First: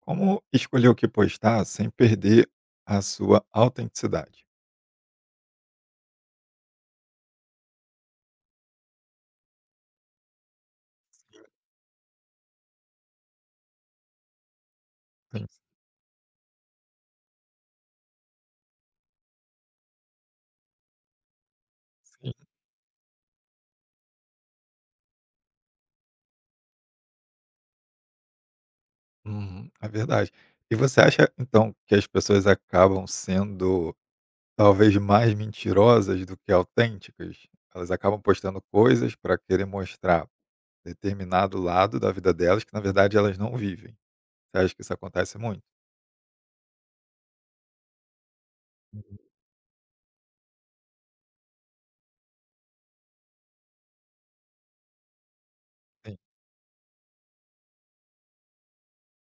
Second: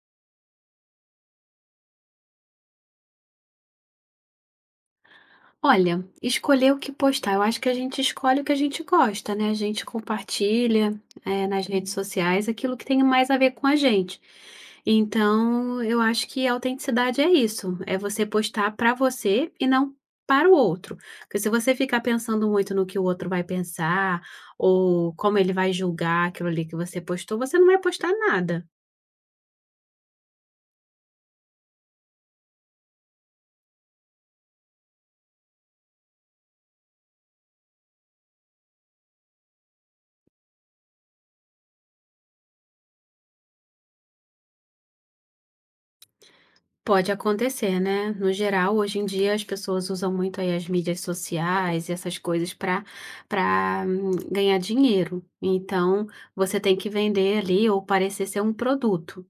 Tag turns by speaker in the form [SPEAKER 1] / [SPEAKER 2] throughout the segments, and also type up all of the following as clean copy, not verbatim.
[SPEAKER 1] Como escolher o que postar sem perder a sua autenticidade?
[SPEAKER 2] Olha, escolher o que postar, eu acho que a gente escolhe o que a gente gosta, né, a gente compartilha, nas redes sociais aquilo que tem mais a ver com a gente.
[SPEAKER 1] Sim,
[SPEAKER 2] Então, eu acho que a autenticidade é isso, é você postar para você e não para o outro, porque se você ficar
[SPEAKER 1] sim.
[SPEAKER 2] pensando muito no que o outro vai pensar, ou como ele vai julgar aquilo ali que você postou, você não vai postar nada.
[SPEAKER 1] Uhum, é verdade. E você acha, então, que as pessoas acabam sendo talvez mais mentirosas do que autênticas? Elas acabam postando coisas para querer mostrar determinado lado da vida delas que, na verdade, elas não vivem. Você acha que isso acontece muito?
[SPEAKER 2] Pode acontecer, né. No geral, hoje em
[SPEAKER 1] Uhum,
[SPEAKER 2] dia as pessoas usam muito aí as mídias sociais e essas coisas para para ganhar dinheiro. Então,
[SPEAKER 1] sim,
[SPEAKER 2] você tem que vender ali ou parecer ser um produto.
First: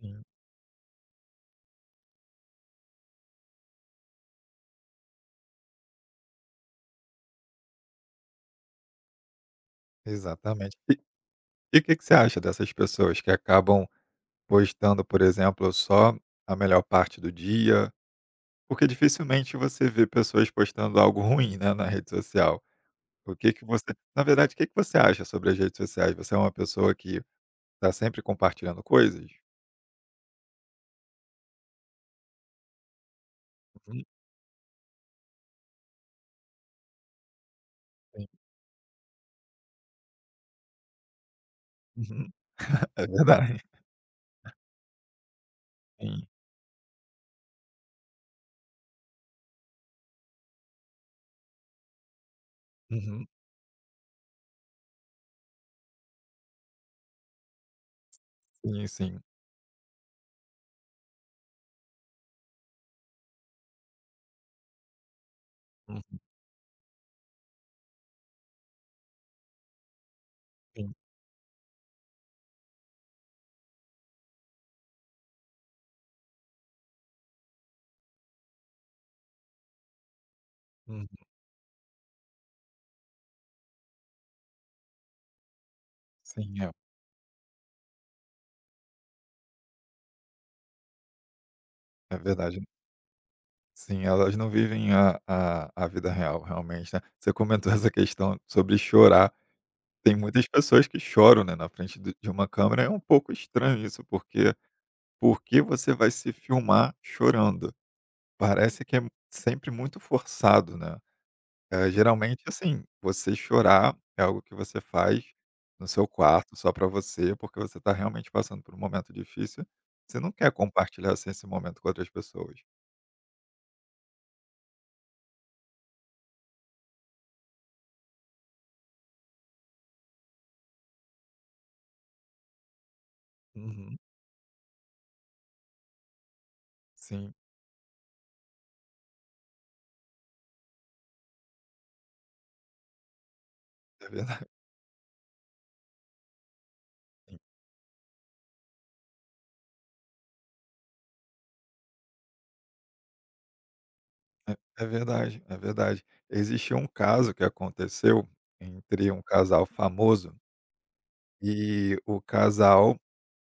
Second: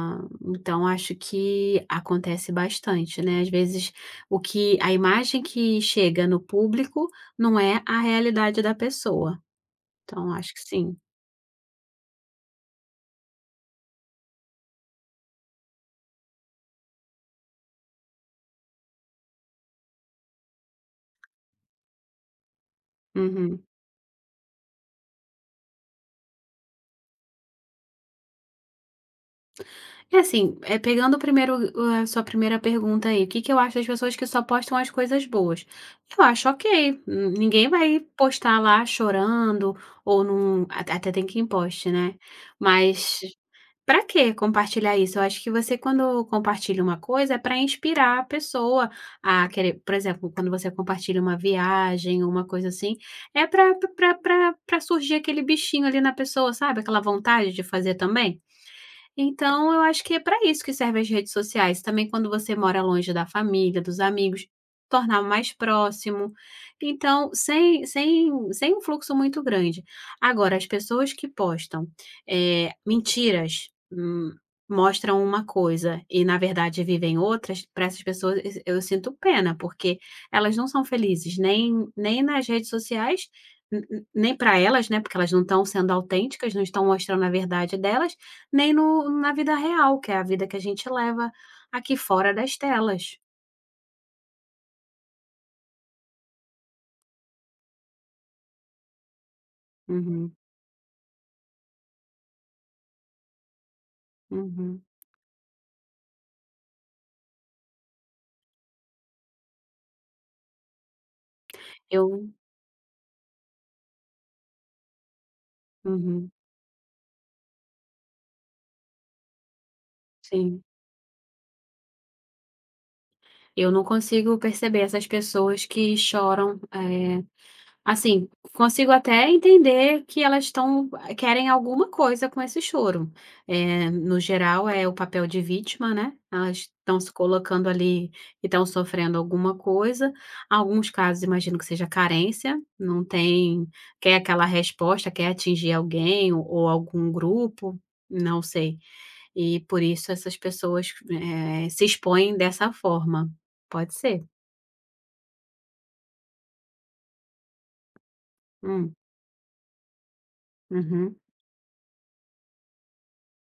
[SPEAKER 1] sim.
[SPEAKER 2] então acho que acontece bastante, né. Às vezes o que a imagem que chega no público não é a realidade da pessoa. Então acho que
[SPEAKER 1] Exatamente.
[SPEAKER 2] sim.
[SPEAKER 1] E o que que você acha dessas pessoas que acabam postando, por exemplo, só a melhor parte do dia? Porque dificilmente você vê pessoas postando algo ruim, né, na rede social. O que que
[SPEAKER 2] Uhum.
[SPEAKER 1] você Na verdade, o que que você acha sobre as redes sociais? Você é uma pessoa que está sempre compartilhando coisas?
[SPEAKER 2] É assim, é pegando primeiro a sua primeira pergunta aí, o que que eu acho das
[SPEAKER 1] Uhum,
[SPEAKER 2] pessoas que só postam as coisas boas? Eu acho ok, ninguém vai
[SPEAKER 1] sim.
[SPEAKER 2] postar lá chorando ou num até tem quem poste, né,
[SPEAKER 1] Uhum. É
[SPEAKER 2] mas
[SPEAKER 1] verdade.
[SPEAKER 2] pra que compartilhar isso? Eu acho que você quando
[SPEAKER 1] Sim.
[SPEAKER 2] compartilha uma coisa é para inspirar a pessoa a querer por exemplo, quando você compartilha uma viagem ou uma coisa assim,
[SPEAKER 1] Uhum.
[SPEAKER 2] é para para para pra surgir aquele bichinho ali na pessoa, sabe, aquela vontade de fazer também.
[SPEAKER 1] Sim, sim.
[SPEAKER 2] Então, eu acho que é para isso que servem as redes sociais, também quando você mora longe da família, dos amigos, tornar mais
[SPEAKER 1] Uhum,
[SPEAKER 2] próximo. Então, sem um fluxo muito grande. Agora as
[SPEAKER 1] sim.
[SPEAKER 2] pessoas que postam, mentiras, mostram uma coisa e na verdade vivem outras, para essas pessoas es eu sinto pena, porque elas não são
[SPEAKER 1] Uhum.
[SPEAKER 2] felizes nem nas redes sociais, n n nem para elas, né, porque elas não estão sendo autênticas, não
[SPEAKER 1] Sim, é.
[SPEAKER 2] estão mostrando a verdade delas, nem no na vida real, que é a vida que a gente leva aqui
[SPEAKER 1] É
[SPEAKER 2] fora das
[SPEAKER 1] verdade.
[SPEAKER 2] telas.
[SPEAKER 1] Sim, elas não vivem a vida real, realmente, né. Você comentou essa questão sobre chorar. Tem
[SPEAKER 2] Uhum,
[SPEAKER 1] muitas pessoas que choram, né, na frente do de uma câmera. É um pouco estranho isso, porque
[SPEAKER 2] uhum.
[SPEAKER 1] por que você vai se filmar chorando? Parece que é sempre muito forçado, né.
[SPEAKER 2] Eu
[SPEAKER 1] Geralmente, assim, você chorar é algo que você faz no seu
[SPEAKER 2] Uhum,
[SPEAKER 1] quarto, só para você, porque você está realmente passando por um momento difícil, você não quer
[SPEAKER 2] sim.
[SPEAKER 1] compartilhar, assim, esse momento com outras pessoas.
[SPEAKER 2] Eu não consigo perceber essas pessoas que choram, assim, consigo até entender que elas estão querem alguma coisa com esse choro.
[SPEAKER 1] Uhum.
[SPEAKER 2] No geral é o papel de vítima, né, elas estão se
[SPEAKER 1] Sim,
[SPEAKER 2] colocando ali e estão sofrendo alguma coisa. Alguns casos imagino que seja carência, não tem
[SPEAKER 1] é
[SPEAKER 2] quer aquela
[SPEAKER 1] verdade.
[SPEAKER 2] resposta, quer atingir alguém ou algum
[SPEAKER 1] Sim.
[SPEAKER 2] grupo, não sei. E por isso essas pessoas, se expõem dessa forma. Pode ser.
[SPEAKER 1] É é verdade, é verdade. Existiu um caso que aconteceu
[SPEAKER 2] Hum.
[SPEAKER 1] entre um casal famoso
[SPEAKER 2] Uhum.
[SPEAKER 1] e o casal...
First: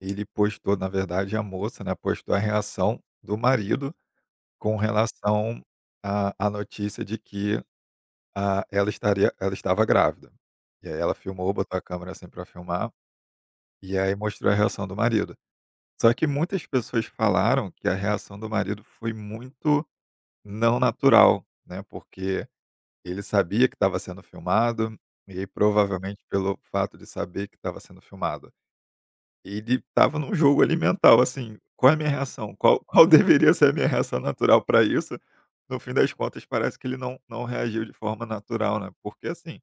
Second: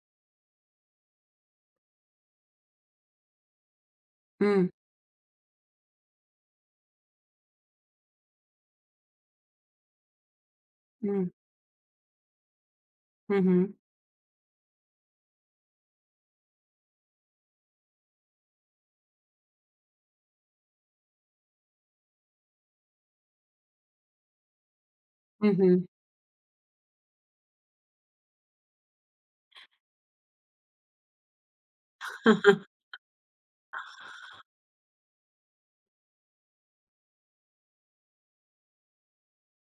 [SPEAKER 1] Ele postou, na verdade, a moça, né, postou a reação do marido
[SPEAKER 2] Hum.
[SPEAKER 1] com relação à notícia de que, ah, ela estava grávida. E aí ela
[SPEAKER 2] Hum.
[SPEAKER 1] filmou, botou a câmera, assim, pra filmar,
[SPEAKER 2] Uhum.
[SPEAKER 1] e aí mostrou a reação do marido. Só que muitas pessoas falaram que a reação do marido foi muito não natural, né, porque ele sabia que estava sendo filmado, e aí
[SPEAKER 2] Uhum.
[SPEAKER 1] provavelmente pelo fato de saber que estava sendo filmado, ele estava num jogo ali mental, assim: qual é a minha reação? Qual deveria ser a minha reação natural para isso? No fim das contas, parece que ele não reagiu de forma natural, né, porque, assim,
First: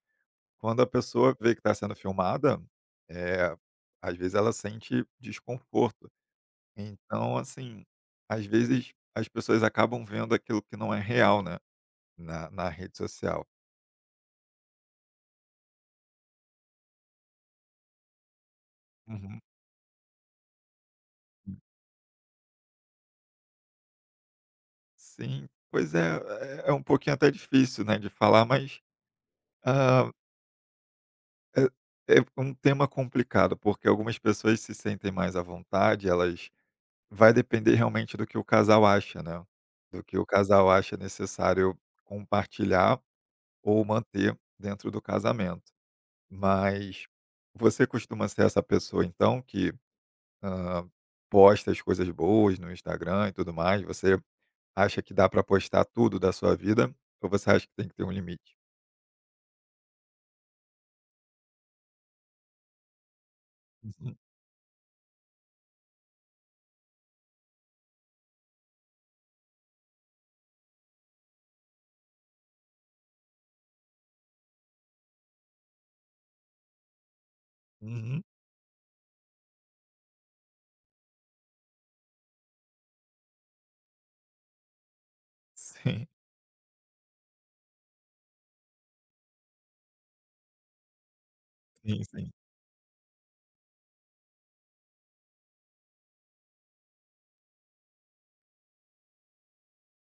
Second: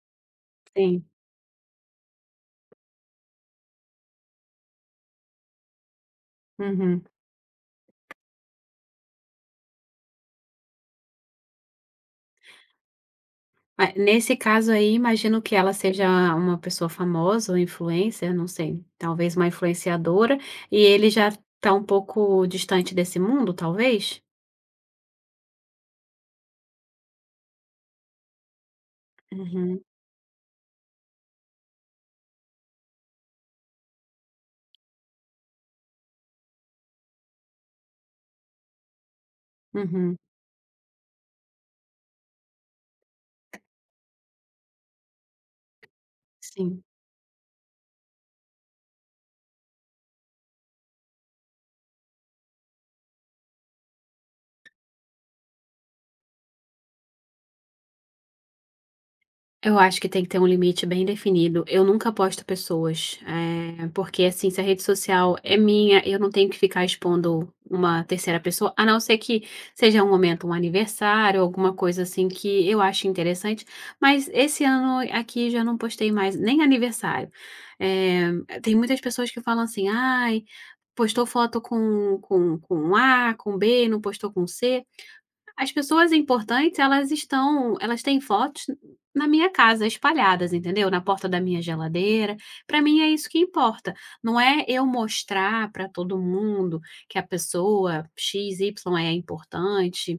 [SPEAKER 1] quando a
[SPEAKER 2] Sim.
[SPEAKER 1] pessoa vê que está sendo filmada, eh, às vezes ela sente desconforto.
[SPEAKER 2] Uhum.
[SPEAKER 1] Então, assim, às vezes as pessoas acabam vendo aquilo que não é real, né, na rede social.
[SPEAKER 2] Ah, nesse caso aí, imagino que ela seja uma pessoa famosa ou influencer, não sei, talvez
[SPEAKER 1] Uhum.
[SPEAKER 2] uma influenciadora, e ele já está um pouco distante desse mundo, talvez?
[SPEAKER 1] Sim, pois é, é é um pouquinho até difícil, né, de falar, mas,
[SPEAKER 2] Uhum.
[SPEAKER 1] ah, é é um tema complicado, porque algumas pessoas se sentem mais à vontade, elas... vai depender realmente do que o casal acha, né, do
[SPEAKER 2] Uhum.
[SPEAKER 1] que o casal acha necessário compartilhar ou manter dentro do casamento.
[SPEAKER 2] Sim.
[SPEAKER 1] Mas você costuma ser essa pessoa, então, que, hã, posta as coisas boas no Instagram e tudo mais? Você acha que dá para postar tudo da sua vida ou você acha que tem que ter um limite?
[SPEAKER 2] Eu acho que tem que ter um limite bem definido. Eu nunca posto pessoas,
[SPEAKER 1] Uhum,
[SPEAKER 2] porque, assim, se a rede social é minha, eu não tenho que ficar expondo uma terceira pessoa, a não ser que seja um momento, um aniversário, alguma coisa assim que eu ache interessante. Mas esse ano aqui já não postei mais nem aniversário.
[SPEAKER 1] uhum.
[SPEAKER 2] Eh, Tem muitas pessoas que falam assim: "Ai, postou foto com A, com B, não postou com C". As
[SPEAKER 1] Sim,
[SPEAKER 2] pessoas importantes, elas têm fotos na minha casa espalhadas, entendeu, na porta da minha
[SPEAKER 1] sim, sim,
[SPEAKER 2] geladeira. Para mim é isso que importa. Não é eu mostrar para todo mundo que a pessoa x y é importante.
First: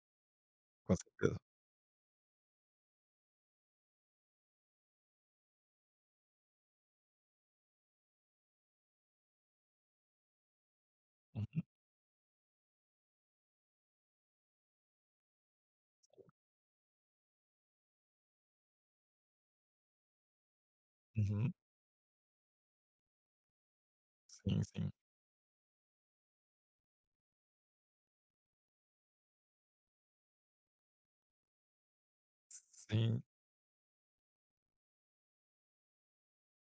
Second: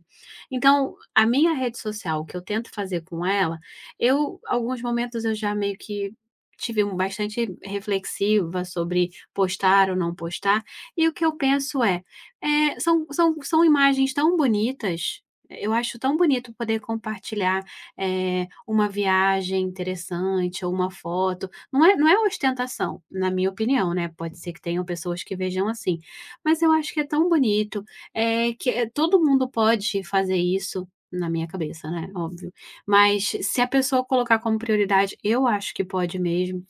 [SPEAKER 2] Então,
[SPEAKER 1] com
[SPEAKER 2] a
[SPEAKER 1] certeza.
[SPEAKER 2] minha rede social, o que eu tento fazer com ela, eu alguns momentos eu já meio que tive um bastante reflexiva sobre postar ou não postar, e o que eu
[SPEAKER 1] Uhum,
[SPEAKER 2] penso é, são imagens tão bonitas, eu acho tão bonito poder compartilhar, uma viagem interessante ou uma foto.
[SPEAKER 1] uhum.
[SPEAKER 2] Não é ostentação, na minha opinião, né, pode ser que
[SPEAKER 1] Sim,
[SPEAKER 2] tenham
[SPEAKER 1] sim.
[SPEAKER 2] pessoas que vejam assim, mas eu acho que é tão bonito, que é todo mundo pode fazer isso, na minha cabeça, né, óbvio.
[SPEAKER 1] Sim.
[SPEAKER 2] Mas se a pessoa colocar como prioridade, eu acho que pode mesmo.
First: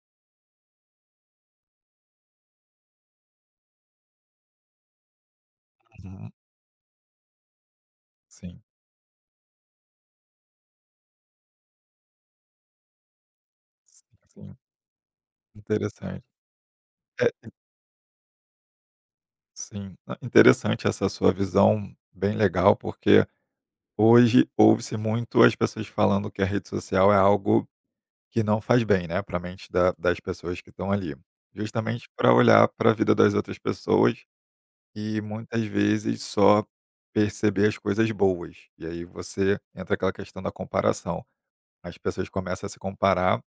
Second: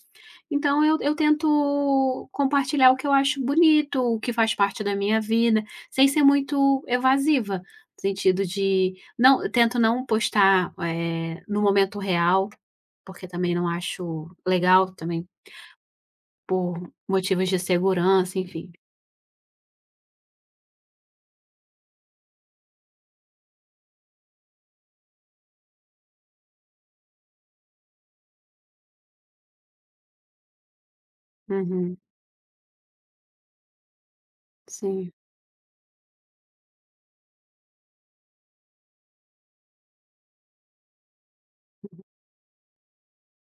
[SPEAKER 2] Então eu tento compartilhar o que eu acho bonito, o que faz parte da minha vida, sem ser
[SPEAKER 1] Uhum.
[SPEAKER 2] muito evasiva, no sentido
[SPEAKER 1] Sim,
[SPEAKER 2] de não eu tento não postar, no momento real, porque também não
[SPEAKER 1] sim,
[SPEAKER 2] acho
[SPEAKER 1] sim.
[SPEAKER 2] legal, também
[SPEAKER 1] Interessante.
[SPEAKER 2] por
[SPEAKER 1] É,
[SPEAKER 2] motivos de segurança, enfim.
[SPEAKER 1] sim. Ah, interessante essa sua visão, bem legal, porque hoje ouve-se muito as pessoas falando que a rede social é algo que não faz bem, né, para a mente da das pessoas que estão ali.
[SPEAKER 2] Uhum,
[SPEAKER 1] Justamente para olhar para a vida das outras pessoas
[SPEAKER 2] sim.
[SPEAKER 1] e muitas vezes só perceber as coisas boas. E aí você entra aquela questão da comparação. As pessoas começam a se comparar.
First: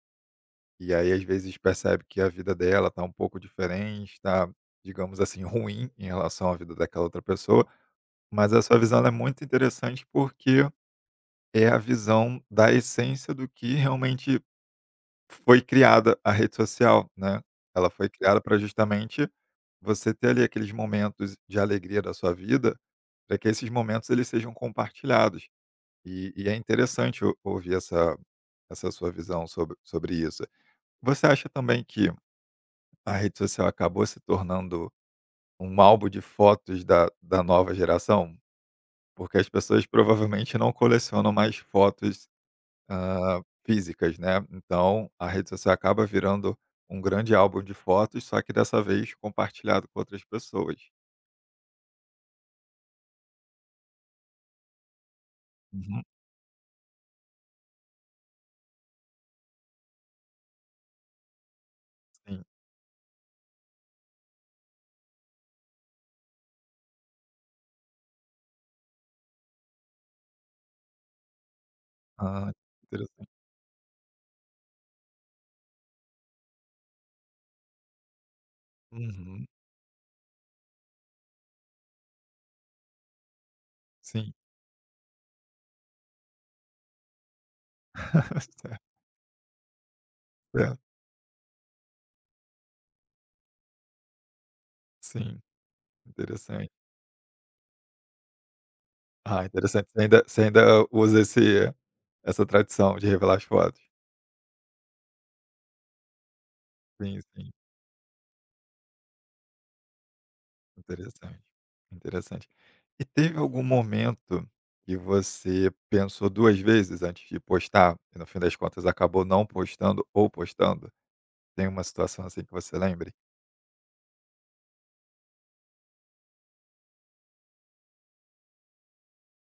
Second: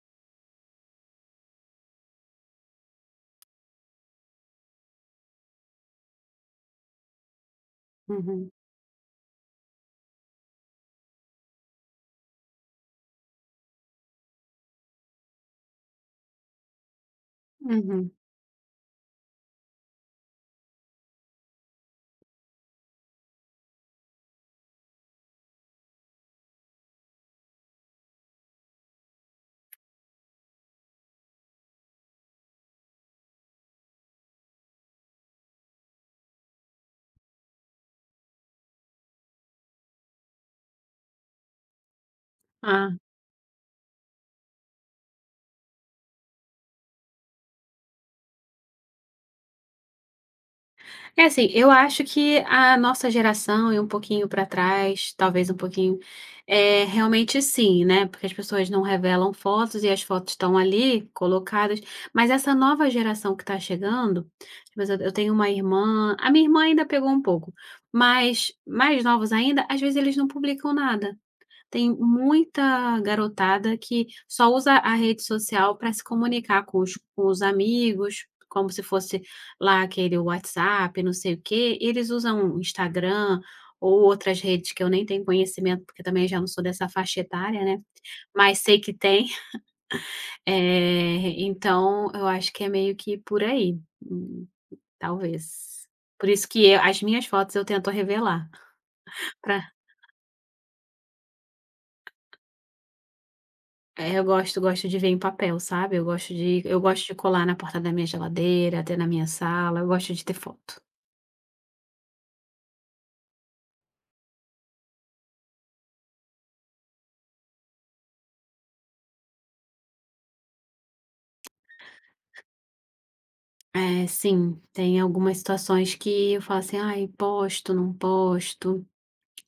[SPEAKER 1] E aí, às vezes, percebe que a vida dela tá um pouco diferente, tá, digamos assim, ruim em relação à vida daquela outra pessoa,
[SPEAKER 2] Uhum,
[SPEAKER 1] mas a sua visão ela é muito interessante porque é a visão da essência do que realmente foi criada a rede social, né. Ela foi
[SPEAKER 2] uhum.
[SPEAKER 1] criada para justamente você ter ali aqueles momentos de alegria da sua vida, para que esses momentos eles sejam compartilhados. E é interessante o ouvir essa sua visão sobre isso. Você acha também que a rede social acabou se tornando um álbum de fotos da nova geração? Porque as pessoas provavelmente não colecionam mais fotos,
[SPEAKER 2] Ah.
[SPEAKER 1] físicas, né, então a rede social acaba virando um grande álbum de fotos, só que dessa vez compartilhado com outras pessoas.
[SPEAKER 2] É assim, eu acho que a nossa geração e um pouquinho para trás, talvez um pouquinho,
[SPEAKER 1] Uhum,
[SPEAKER 2] é realmente sim, né, porque as pessoas não revelam fotos e as fotos estão ali colocadas, mas
[SPEAKER 1] sim.
[SPEAKER 2] essa nova geração que está chegando, mas eu tenho uma irmã a minha irmã ainda pegou um pouco, mas mais novos ainda, às vezes eles não publicam nada. Tem
[SPEAKER 1] Ah,
[SPEAKER 2] muita
[SPEAKER 1] interessante.
[SPEAKER 2] garotada que só usa a rede social para se comunicar com os amigos, como se fosse
[SPEAKER 1] Uhum,
[SPEAKER 2] lá aquele WhatsApp, não sei o quê. Eles usam o Instagram ou
[SPEAKER 1] sim.
[SPEAKER 2] outras redes que eu nem tenho conhecimento, porque também já não sou dessa faixa etária, né, mas
[SPEAKER 1] Certo,
[SPEAKER 2] sei que tem.
[SPEAKER 1] certo.
[SPEAKER 2] Então eu acho que é meio que por aí,
[SPEAKER 1] Sim,
[SPEAKER 2] talvez. Por isso que
[SPEAKER 1] interessante.
[SPEAKER 2] eu as minhas fotos eu tento revelar.
[SPEAKER 1] Ah, interessante. Você ainda usa esse essa tradição de revelar as fotos?
[SPEAKER 2] É, eu gosto de ver em papel, sabe, eu gosto de
[SPEAKER 1] Sim,
[SPEAKER 2] colar
[SPEAKER 1] sim.
[SPEAKER 2] na porta da minha geladeira, até na minha sala, eu gosto de ter foto.
[SPEAKER 1] Interessante, interessante. E teve algum momento que você pensou 2 vezes antes de postar e no fim das contas acabou não postando ou postando? Tem uma situação assim que você lembre?
[SPEAKER 2] É, sim, tem algumas situações que eu falo assim: "Ai, posto, não posto".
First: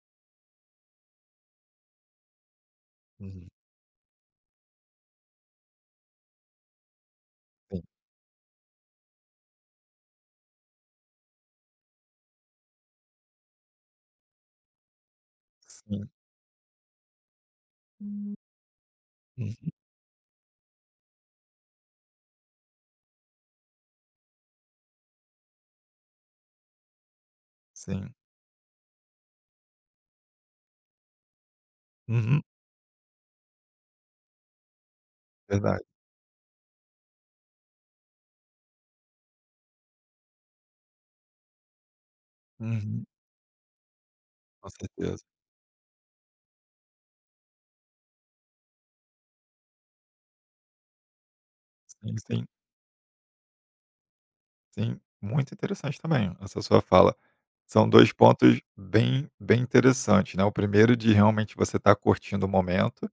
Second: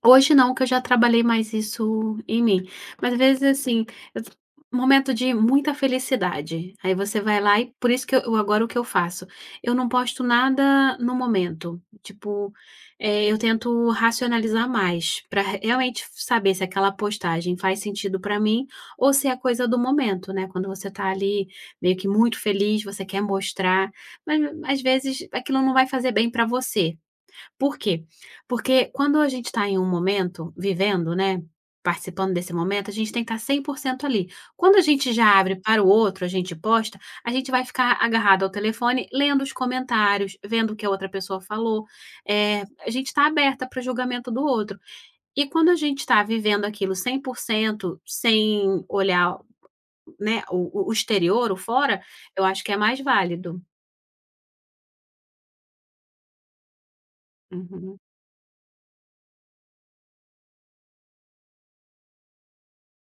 [SPEAKER 2] Hoje não, que eu já trabalhei mais isso em mim. Mas às vezes,
[SPEAKER 1] Uhum.
[SPEAKER 2] assim, eu t momento de muita felicidade, aí você vai lá e
[SPEAKER 1] Sim,
[SPEAKER 2] por isso que agora o que eu faço, eu não posto nada no momento, tipo, eu tento racionalizar mais, para realmente
[SPEAKER 1] sim.
[SPEAKER 2] saber se aquela postagem faz sentido
[SPEAKER 1] Uhum.
[SPEAKER 2] para mim ou se é coisa do momento, né, quando você tá ali meio que muito feliz, você quer mostrar, mas às vezes aquilo não vai fazer bem para você, por quê?
[SPEAKER 1] Sim.
[SPEAKER 2] Porque quando a gente está em um momento, vivendo, né, participando
[SPEAKER 1] Uhum.
[SPEAKER 2] desse momento, a gente tem que estar 100% ali. Quando a gente já abre para
[SPEAKER 1] Verdade.
[SPEAKER 2] o outro, a gente posta, a gente vai ficar agarrado ao telefone, lendo os comentários, vendo o que a outra pessoa falou. A gente
[SPEAKER 1] Uhum.
[SPEAKER 2] está aberta para o julgamento do
[SPEAKER 1] Com
[SPEAKER 2] outro.
[SPEAKER 1] certeza.
[SPEAKER 2] E quando a gente está vivendo aquilo 100%, sem olhar, né, o exterior, o fora,
[SPEAKER 1] Sim,
[SPEAKER 2] eu
[SPEAKER 1] sim,
[SPEAKER 2] acho que é mais válido.
[SPEAKER 1] sim. Muito interessante também essa sua fala. São
[SPEAKER 2] Uhum,
[SPEAKER 1] 2 pontos bem interessantes, né, o primeiro de realmente você estar curtindo o momento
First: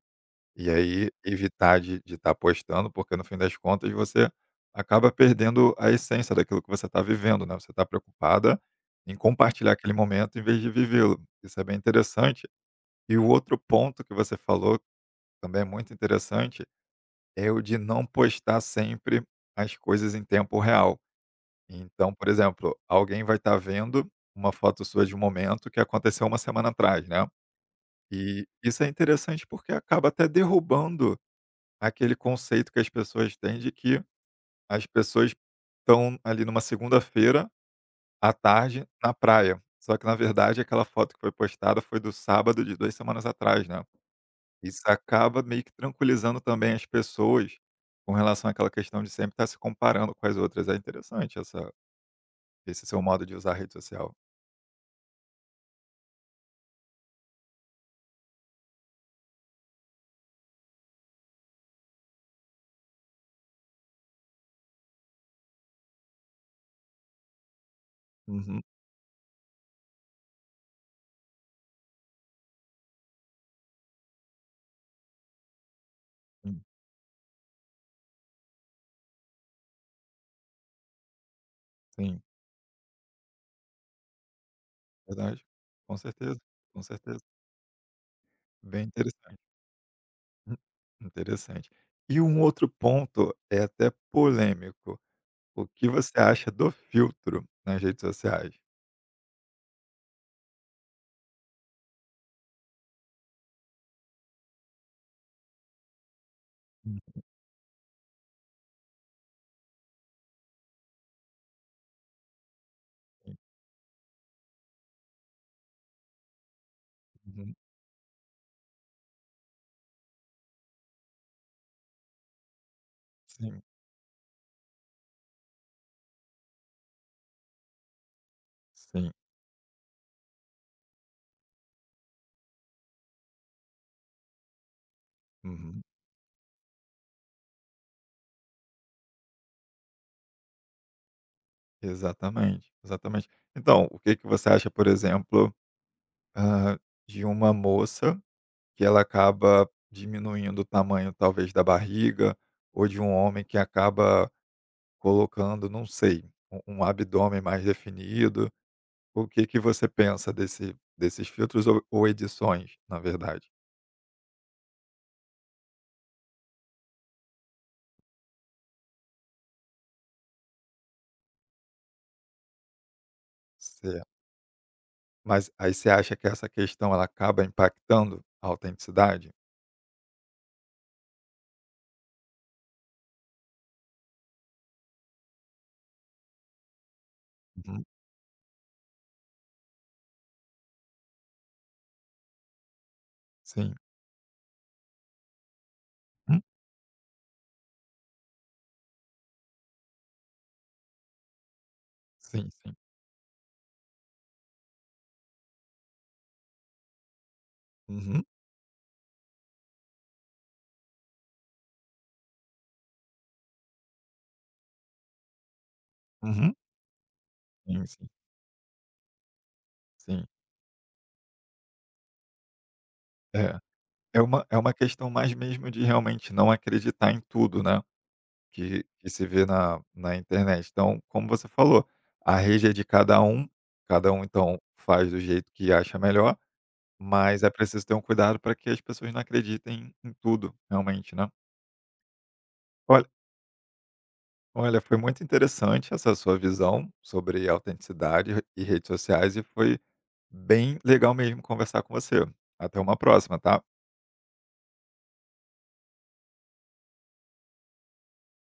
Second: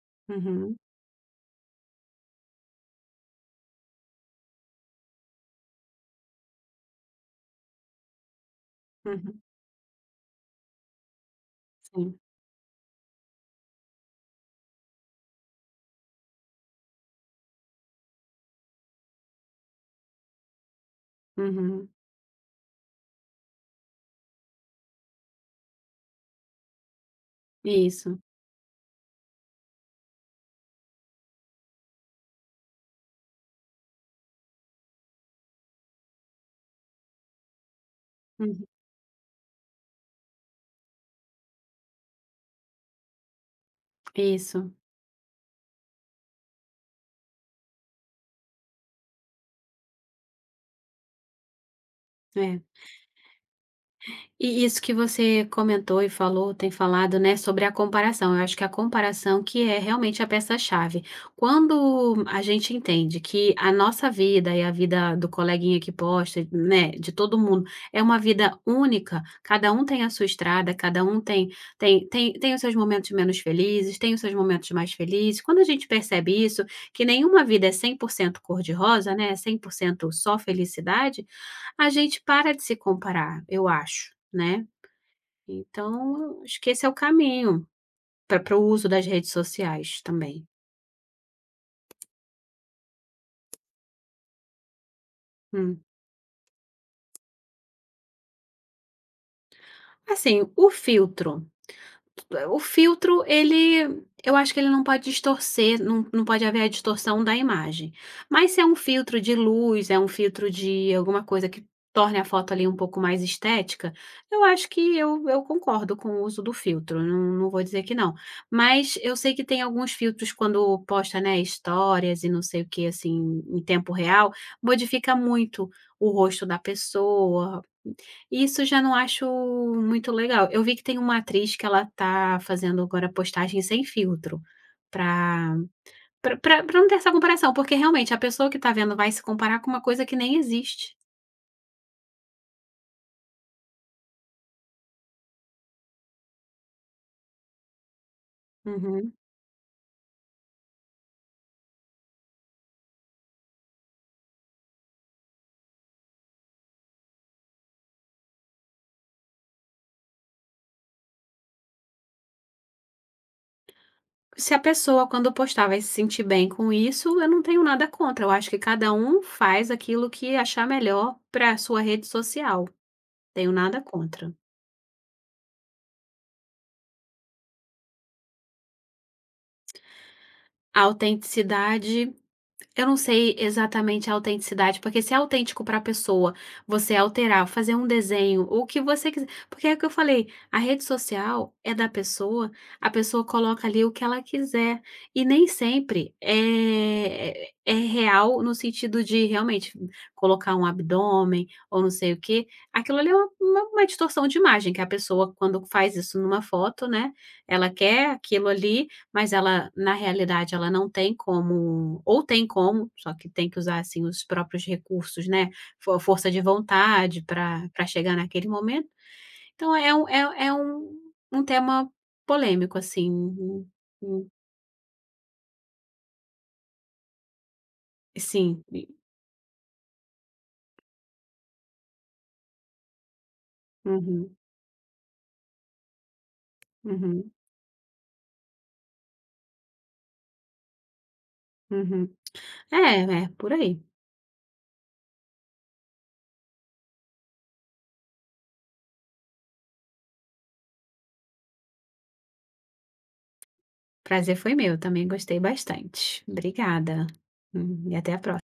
[SPEAKER 1] e
[SPEAKER 2] uhum,
[SPEAKER 1] aí evitar de estar postando, porque no fim das contas você acaba perdendo a essência daquilo que você está vivendo, né, você está preocupada em
[SPEAKER 2] uhum,
[SPEAKER 1] compartilhar aquele momento em vez de vivê-lo. Isso é bem
[SPEAKER 2] sim,
[SPEAKER 1] interessante. E o outro ponto que você falou, que também é muito interessante, é o de não postar sempre as coisas em tempo real.
[SPEAKER 2] uhum,
[SPEAKER 1] Então, por exemplo, alguém vai estar vendo uma foto sua de um momento que aconteceu uma semana atrás, né.
[SPEAKER 2] isso.
[SPEAKER 1] E isso é interessante porque acaba até derrubando aquele conceito que as pessoas têm de que as pessoas estão ali numa segunda-feira à
[SPEAKER 2] Uhum.
[SPEAKER 1] tarde na praia. Só que na verdade aquela foto que foi postada foi do sábado de 2 semanas atrás, né.
[SPEAKER 2] Isso,
[SPEAKER 1] Isso acaba meio que tranquilizando também as pessoas com relação àquela questão de sempre estar se comparando com as outras. É interessante essa
[SPEAKER 2] é.
[SPEAKER 1] esse seu modo de usar a rede social?
[SPEAKER 2] E isso que você comentou e falou tem falado, né, sobre a comparação. Eu acho que a comparação que é realmente a peça-chave. Quando a gente entende que a nossa vida e a vida do coleguinha que posta, né, de todo mundo, é uma vida
[SPEAKER 1] Uhum.
[SPEAKER 2] única, cada um tem a sua estrada, cada um tem os seus momentos menos felizes, tem os seus momentos mais felizes. Quando a gente percebe
[SPEAKER 1] Sim,
[SPEAKER 2] isso, que nenhuma vida é 100% cor-de-rosa, né, 100% só felicidade, a gente
[SPEAKER 1] sim,
[SPEAKER 2] para de se comparar, eu acho, né.
[SPEAKER 1] verdade. Com certeza,
[SPEAKER 2] Então, acho que
[SPEAKER 1] com
[SPEAKER 2] esse é o
[SPEAKER 1] certeza.
[SPEAKER 2] caminho pra para o
[SPEAKER 1] Bem
[SPEAKER 2] uso das redes
[SPEAKER 1] interessante.
[SPEAKER 2] sociais também.
[SPEAKER 1] Hum, interessante. E um outro ponto é até polêmico. O
[SPEAKER 2] Hum.
[SPEAKER 1] que você acha do filtro nas redes sociais?
[SPEAKER 2] Assim, o filtro ele eu acho que ele não pode distorcer, não pode haver a
[SPEAKER 1] Uhum,
[SPEAKER 2] distorção da imagem. Mas se é um filtro de luz, é um filtro de alguma coisa que torne a foto ali um pouco mais estética, eu acho que eu concordo com o uso do filtro, não
[SPEAKER 1] uhum.
[SPEAKER 2] vou dizer que não. Mas eu sei que tem alguns filtros quando posta, né, histórias e não sei o que assim, em
[SPEAKER 1] Sim,
[SPEAKER 2] tempo real, modifica muito o rosto da pessoa. Isso eu já não
[SPEAKER 1] sim.
[SPEAKER 2] acho muito legal. Eu vi que tem uma atriz que ela tá fazendo agora postagem sem filtro, pra
[SPEAKER 1] Uhum.
[SPEAKER 2] pra não ter essa comparação, porque realmente a pessoa que tá vendo vai se comparar com uma coisa que nem existe.
[SPEAKER 1] Exatamente, exatamente. Então, o que que você acha, por exemplo, hã, de uma moça que ela
[SPEAKER 2] Uhum.
[SPEAKER 1] acaba diminuindo o tamanho, talvez, da barriga, ou de um homem que acaba colocando, não sei, um abdômen mais definido? O que que você pensa desses filtros ou edições, na verdade?
[SPEAKER 2] Se a pessoa quando postar vai se sentir bem com isso, eu não tenho nada contra, eu acho que cada um faz aquilo que achar melhor pra sua rede social, tenho nada
[SPEAKER 1] Você
[SPEAKER 2] contra.
[SPEAKER 1] Mas aí você acha que essa questão ela acaba impactando a autenticidade?
[SPEAKER 2] A autenticidade Eu não sei exatamente a autenticidade, porque se é autêntico para a pessoa, você alterar, fazer
[SPEAKER 1] Uhum.
[SPEAKER 2] um desenho, ou o que você quiser. Porque é o que eu falei, a rede social é da pessoa, a pessoa coloca
[SPEAKER 1] Sim.
[SPEAKER 2] ali o que ela quiser. E nem sempre
[SPEAKER 1] Hum.
[SPEAKER 2] é real no sentido de realmente colocar um abdômen ou não sei o quê.
[SPEAKER 1] Sim, sim.
[SPEAKER 2] Aquilo ali é uma distorção de imagem, que a pessoa, quando faz isso numa foto, né? Ela quer
[SPEAKER 1] Uhum,
[SPEAKER 2] aquilo ali, mas ela, na realidade, ela não tem como ou tem como, só que tem que usar, assim, os próprios recursos, né, força de
[SPEAKER 1] uhum.
[SPEAKER 2] vontade para
[SPEAKER 1] Sim, sim,
[SPEAKER 2] chegar naquele momento. Então é
[SPEAKER 1] sim.
[SPEAKER 2] um tema polêmico, assim,
[SPEAKER 1] É, é
[SPEAKER 2] hum,
[SPEAKER 1] uma questão mais mesmo de realmente não acreditar em tudo, né,
[SPEAKER 2] sim.
[SPEAKER 1] que se vê na internet. Então, como você falou, a rede é de cada um
[SPEAKER 2] Uhum,
[SPEAKER 1] então faz do jeito que acha melhor,
[SPEAKER 2] uhum,
[SPEAKER 1] mas é preciso ter um cuidado para que as pessoas não acreditem em tudo realmente, né.
[SPEAKER 2] uhum.
[SPEAKER 1] Olha
[SPEAKER 2] É, por aí.
[SPEAKER 1] Olha, foi muito interessante essa sua visão sobre autenticidade e redes sociais e foi bem legal mesmo conversar com você. Até uma próxima, tá.
[SPEAKER 2] Prazer foi meu, também gostei bastante. Obrigada. E até a próxima.